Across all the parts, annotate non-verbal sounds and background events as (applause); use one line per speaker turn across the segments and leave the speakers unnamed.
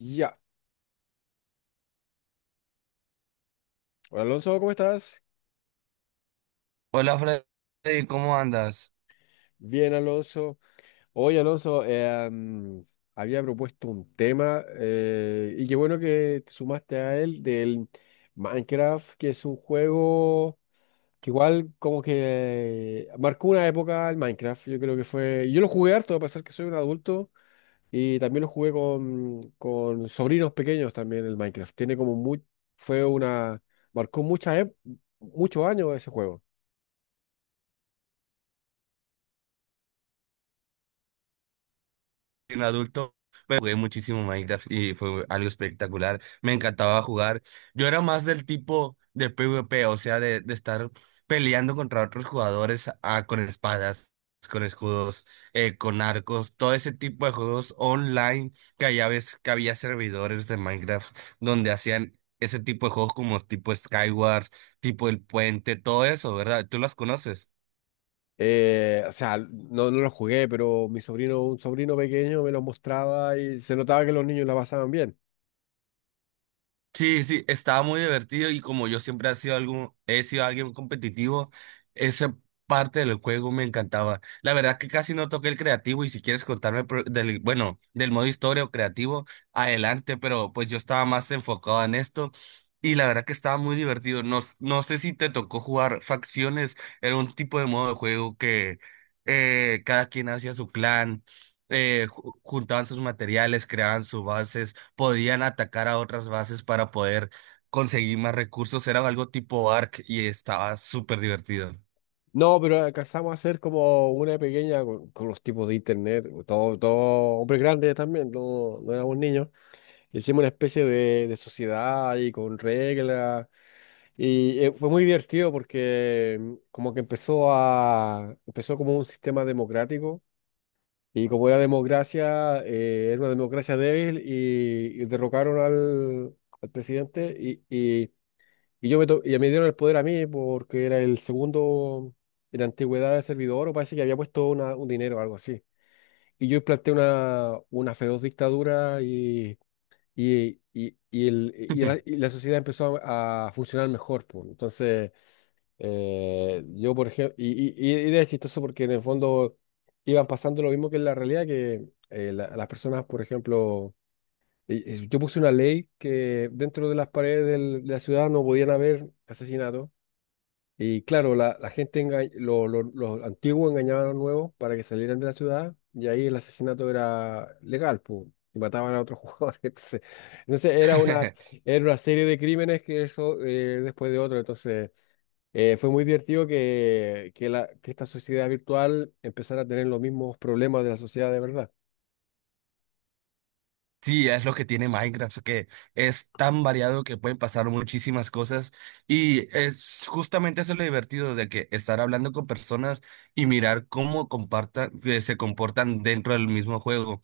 Ya. Hola Alonso, ¿cómo estás?
Hola Freddy, ¿cómo andas?
Bien, Alonso. Hoy, Alonso, había propuesto un tema y qué bueno que te sumaste a él del Minecraft, que es un juego que igual como que marcó una época el Minecraft. Yo creo que fue... Yo lo jugué harto, a pesar que soy un adulto, y también lo jugué con sobrinos pequeños también el Minecraft. Tiene como muy... Fue una... Marcó muchas ep- muchos años ese juego.
Soy un adulto, pero jugué muchísimo Minecraft y fue algo espectacular. Me encantaba jugar. Yo era más del tipo de PvP, o sea, de estar peleando contra otros jugadores, ah, con espadas, con escudos, con arcos, todo ese tipo de juegos online, que allá ves que había servidores de Minecraft donde hacían ese tipo de juegos como tipo Skywars, tipo El Puente, todo eso, ¿verdad? ¿Tú las conoces?
O sea, no lo jugué, pero mi sobrino, un sobrino pequeño me lo mostraba y se notaba que los niños la pasaban bien.
Sí, sí, estaba muy divertido y como yo siempre he sido alguien competitivo, esa parte del juego me encantaba. La verdad que casi no toqué el creativo y si quieres contarme bueno, del modo historia o creativo, adelante, pero pues yo estaba más enfocado en esto y la verdad que estaba muy divertido. No, no sé si te tocó jugar facciones, era un tipo de modo de juego que, cada quien hacía su clan. Juntaban sus materiales, creaban sus bases, podían atacar a otras bases para poder conseguir más recursos. Era algo tipo Ark y estaba súper divertido.
No, pero alcanzamos a hacer como una pequeña con los tipos de internet, todo hombres grandes también, no, no éramos niños. Hicimos una especie de sociedad y con reglas. Y fue muy divertido porque como que empezó como un sistema democrático. Y como era democracia, era una democracia débil y derrocaron al presidente y y me dieron el poder a mí porque era el segundo en antigüedad de servidor, o parece que había puesto un dinero o algo así. Y yo implanté una feroz dictadura y la sociedad a funcionar mejor, pues. Entonces... yo, por ejemplo, y era chistoso porque en el fondo iban pasando lo mismo que en la realidad, que las personas, por ejemplo, y yo puse una ley que dentro de las paredes de la ciudad no podían haber asesinatos. Y claro, la gente, los antiguos engañaban a los nuevos para que salieran de la ciudad y ahí el asesinato era legal, pues, y mataban a otros (laughs) jugadores. Entonces
(laughs)
era una serie de crímenes, que eso después de otro. Entonces... fue muy divertido que, la, que esta sociedad virtual empezara a tener los mismos problemas de la sociedad de verdad.
Sí, es lo que tiene Minecraft, que es tan variado que pueden pasar muchísimas cosas y es justamente eso lo divertido de que estar hablando con personas y mirar que se comportan dentro del mismo juego.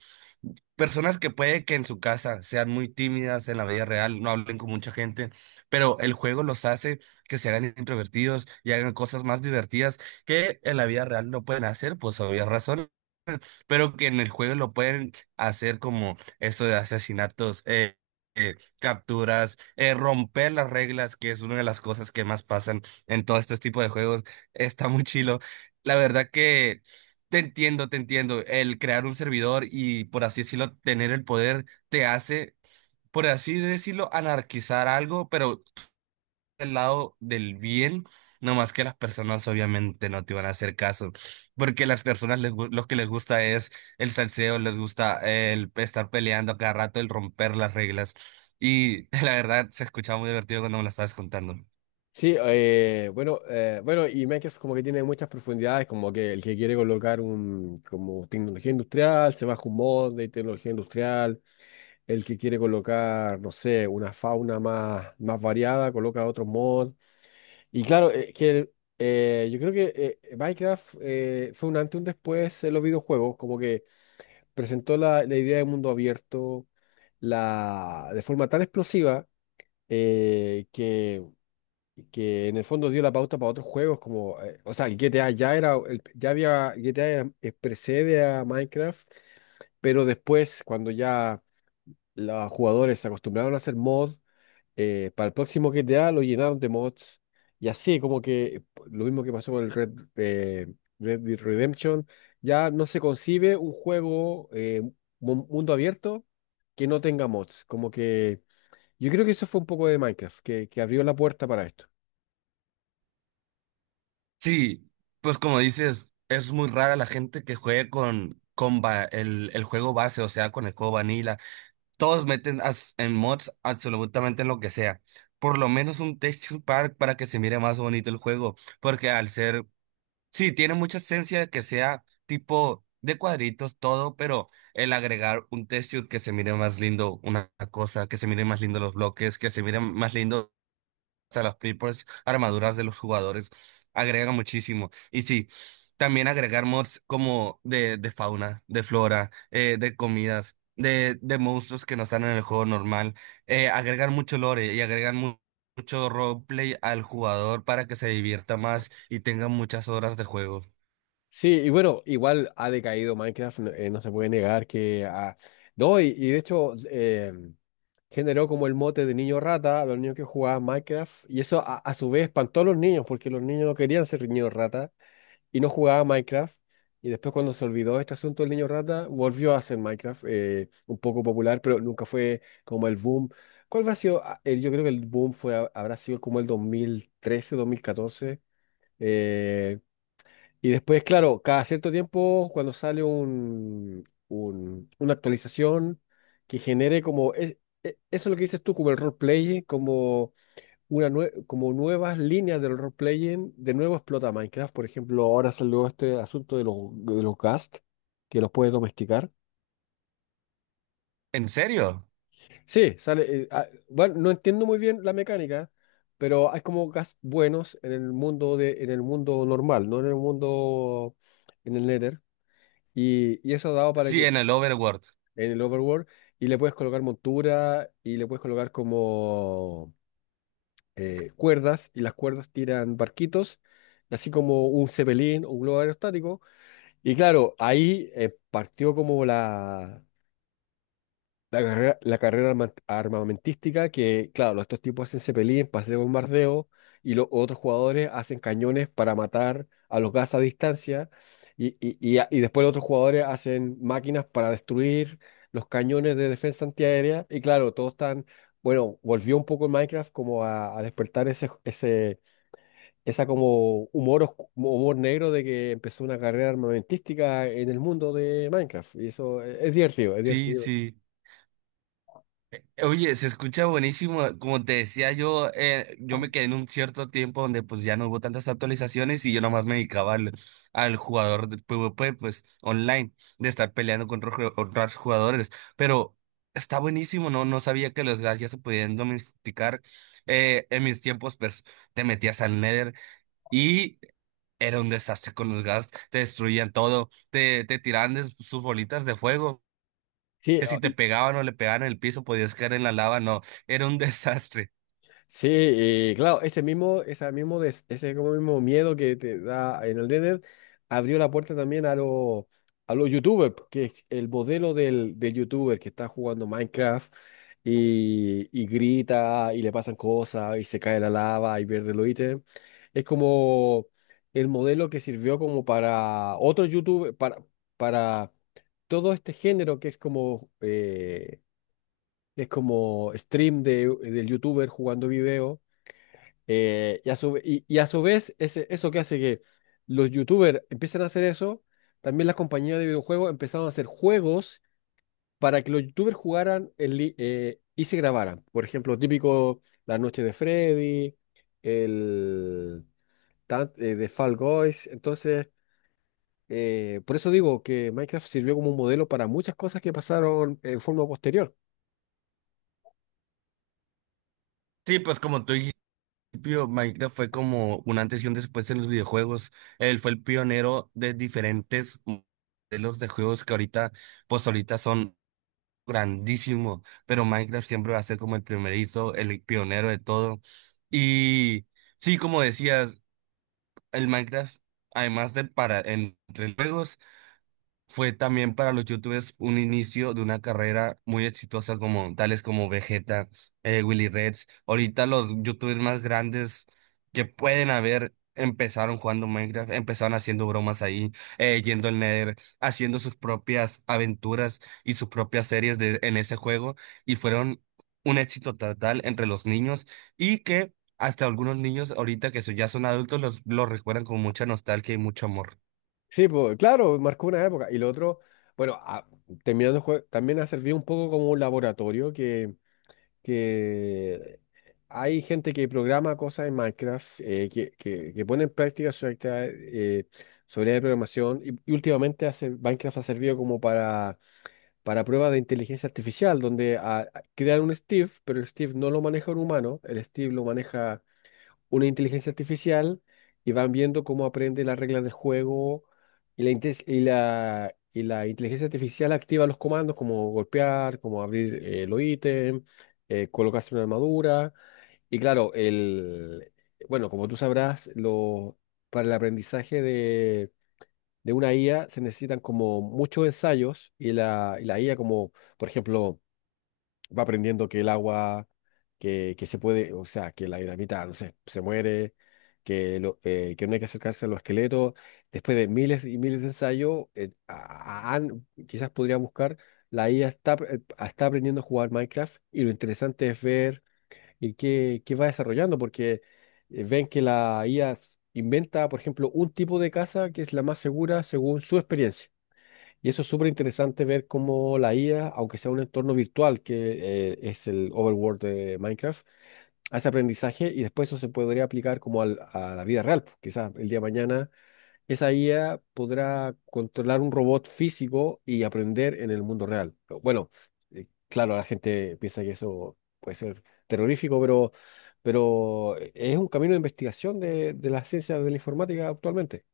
Personas que puede que en su casa sean muy tímidas, en la vida real no hablen con mucha gente, pero el juego los hace que se hagan introvertidos y hagan cosas más divertidas que en la vida real no pueden hacer, pues obvias razones, pero que en el juego lo pueden hacer, como eso de asesinatos, capturas, romper las reglas, que es una de las cosas que más pasan en todo este tipo de juegos. Está muy chilo. La verdad que te entiendo, te entiendo. El crear un servidor y, por así decirlo, tener el poder te hace, por así decirlo, anarquizar algo, pero del lado del bien, no más que las personas obviamente no te van a hacer caso, porque las personas lo que les gusta es el salseo, les gusta el estar peleando a cada rato, el romper las reglas. Y (laughs) la verdad se escuchaba muy divertido cuando me lo estabas contando.
Sí, bueno, y Minecraft como que tiene muchas profundidades, como que el que quiere colocar un, como tecnología industrial, se baja un mod de tecnología industrial, el que quiere colocar, no sé, una fauna más variada, coloca otro mod. Y claro, que yo creo que Minecraft fue un antes y un después en los videojuegos, como que presentó la idea de mundo abierto, la, de forma tan explosiva, eh, que, que en el fondo dio la pauta para otros juegos como, o sea, el GTA ya había, precede a Minecraft, pero después cuando ya los jugadores se acostumbraron a hacer mod, para el próximo GTA lo llenaron de mods. Y así, como que lo mismo que pasó con el Red, eh, Red Dead Redemption, ya no se concibe un juego mundo abierto que no tenga mods. Como que yo creo que eso fue un poco de Minecraft, que abrió la puerta para esto.
Sí, pues como dices, es muy rara la gente que juegue el juego base, o sea, con el juego vanilla. Todos meten en mods absolutamente en lo que sea. Por lo menos un texture pack para que se mire más bonito el juego. Porque al ser, sí, tiene mucha esencia de que sea tipo de cuadritos todo, pero el agregar un texture que se mire más lindo, una cosa, que se mire más lindo los bloques, que se mire más lindo, sea, las propias armaduras de los jugadores agregan muchísimo. Y sí, también agregar mods como de fauna, de flora, de comidas, de monstruos que no están en el juego normal. Agregar mucho lore y agregan mucho roleplay al jugador para que se divierta más y tenga muchas horas de juego.
Sí, y bueno, igual ha decaído Minecraft, no, no se puede negar que... ha- no, y de hecho generó como el mote de niño rata a los niños que jugaban Minecraft, y eso a su vez espantó a los niños, porque los niños no querían ser niños rata y no jugaban Minecraft, y después cuando se olvidó este asunto del niño rata, volvió a ser Minecraft un poco popular, pero nunca fue como el boom. ¿Cuál habrá sido? Ah, yo creo que el boom fue, habrá sido como el 2013, 2014, eh, y después, claro, cada cierto tiempo, cuando sale una actualización que genere como, eso es lo que dices tú, como el roleplay, como, como nuevas líneas del roleplay, de nuevo explota Minecraft. Por ejemplo, ahora salió este asunto de de los ghast, que los puedes domesticar.
¿En serio?
Sí, sale, bueno, no entiendo muy bien la mecánica, pero hay como ghast buenos en el mundo, de, en el mundo normal, no en el mundo, en el Nether. Y eso dado para
Sí,
que
en el Overworld.
en el overworld, y le puedes colocar montura y le puedes colocar como cuerdas, y las cuerdas tiran barquitos, así como un cepelín o un globo aerostático. Y claro, ahí partió como la carrera, la carrera armamentística que, claro, estos tipos hacen cepelín para hacer bombardeo, y los otros jugadores hacen cañones para matar a los gas a distancia, y después los otros jugadores hacen máquinas para destruir los cañones de defensa antiaérea, y claro, todos están, bueno, volvió un poco el Minecraft como a despertar esa como humor, humor negro de que empezó una carrera armamentística en el mundo de Minecraft, y eso es divertido, es
Sí,
divertido.
sí. Oye, se escucha buenísimo. Como te decía yo, yo me quedé en un cierto tiempo donde pues ya no hubo tantas actualizaciones y yo nomás me dedicaba al jugador de PvP, pues online, de estar peleando contra otros jugadores. Pero está buenísimo, ¿no? No sabía que los gas ya se podían domesticar. En mis tiempos, pues te metías al Nether y era un desastre con los gas. Te destruían todo, te tiraban de sus bolitas de fuego,
Sí,
que si te pegaban o le pegaban en el piso podías caer en la lava, no, era un (laughs) desastre.
sí, y claro, ese mismo, ese como mismo miedo que te da en el Nether abrió la puerta también a los, a los YouTubers, que es el modelo del YouTuber que está jugando Minecraft, y grita y le pasan cosas y se cae la lava y pierde los ítems. Es como el modelo que sirvió como para otros YouTubers, para todo este género que es como stream del YouTuber jugando video, y a su vez, eso que hace que los youtubers empiecen a hacer eso, también las compañías de videojuegos empezaron a hacer juegos para que los youtubers jugaran y se grabaran. Por ejemplo, típico La Noche de Freddy, el de Fall Guys. Entonces, por eso digo que Minecraft sirvió como un modelo para muchas cosas que pasaron en forma posterior.
Sí, pues como tú dijiste, Pío, Minecraft fue como un antes y un después en los videojuegos. Él fue el pionero de diferentes modelos de juegos que ahorita, pues ahorita son grandísimos, pero Minecraft siempre va a ser como el primerito, el pionero de todo. Y sí, como decías, el Minecraft, además de para entre juegos, fue también para los youtubers un inicio de una carrera muy exitosa, como tales como Vegeta, Willy Reds. Ahorita los youtubers más grandes que pueden haber empezaron jugando Minecraft, empezaron haciendo bromas ahí, yendo al Nether, haciendo sus propias aventuras y sus propias series en ese juego, y fueron un éxito total entre los niños y que hasta algunos niños ahorita que ya son adultos los recuerdan con mucha nostalgia y mucho amor.
Sí, pues claro, marcó una época. Y lo otro, bueno, terminando el juego, también ha servido un poco como un laboratorio que hay gente que programa cosas en Minecraft, que pone en práctica su actividad, su habilidad de programación. Y últimamente hace, Minecraft ha servido como para pruebas de inteligencia artificial, donde crean un Steve, pero el Steve no lo maneja un humano, el Steve lo maneja una inteligencia artificial, y van viendo cómo aprende las reglas del juego y la inteligencia artificial activa los comandos como golpear, como abrir los ítems, colocarse una armadura. Y claro, el, bueno, como tú sabrás, lo, para el aprendizaje de una IA se necesitan como muchos ensayos, y la IA como, por ejemplo, va aprendiendo que el agua, que se puede, o sea, que la dinamita, no sé, se muere, que no hay que acercarse a los esqueletos. Después de miles y miles de ensayos, quizás podría buscar, la IA está, está aprendiendo a jugar Minecraft, y lo interesante es ver qué va desarrollando, porque ven que la IA inventa, por ejemplo, un tipo de casa que es la más segura según su experiencia. Y eso es súper interesante ver cómo la IA, aunque sea un entorno virtual, que es el overworld de Minecraft, hace aprendizaje y después eso se podría aplicar como a la vida real, pues. Quizás el día de mañana esa IA podrá controlar un robot físico y aprender en el mundo real. Pero bueno, claro, la gente piensa que eso puede ser terrorífico, pero, es un camino de investigación de las ciencias de la informática actualmente.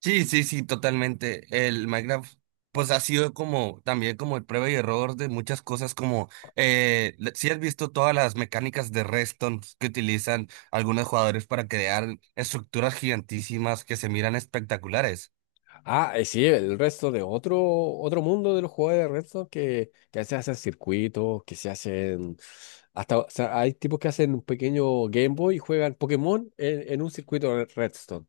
Sí, sí, sí, totalmente. El Minecraft, pues ha sido como también como el prueba y error de muchas cosas, como, si has visto todas las mecánicas de redstone que utilizan algunos jugadores para crear estructuras gigantísimas que se miran espectaculares.
Ah, sí, el resto de otro mundo de los jugadores de Redstone que se hacen circuitos, que se hacen... Hasta, o sea, hay tipos que hacen un pequeño Game Boy y juegan Pokémon en un circuito de Redstone.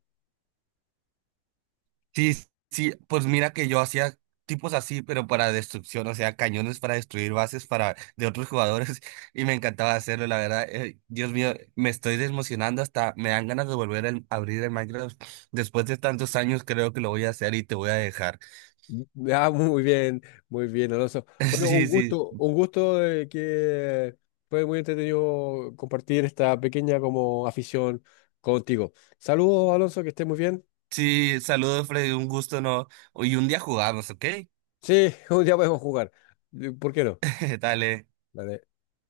Sí, sí, pues mira que yo hacía tipos así, pero para destrucción, o sea, cañones para destruir bases para de otros jugadores (laughs) y me encantaba hacerlo, la verdad. Dios mío, me estoy desmocionando, hasta me dan ganas de volver a abrir el Minecraft. Después de tantos años creo que lo voy a hacer y te voy a dejar.
(laughs) Ah, muy bien, Alonso.
(laughs)
Bueno,
Sí, sí.
un gusto de que fue muy entretenido compartir esta pequeña como afición contigo. Saludos, Alonso, que estés muy bien.
Sí, saludos Freddy, un gusto, ¿no? Y un día jugamos, ¿ok?
Sí, (laughs) un día podemos jugar. ¿Por qué no?
(laughs) Dale.
Vale.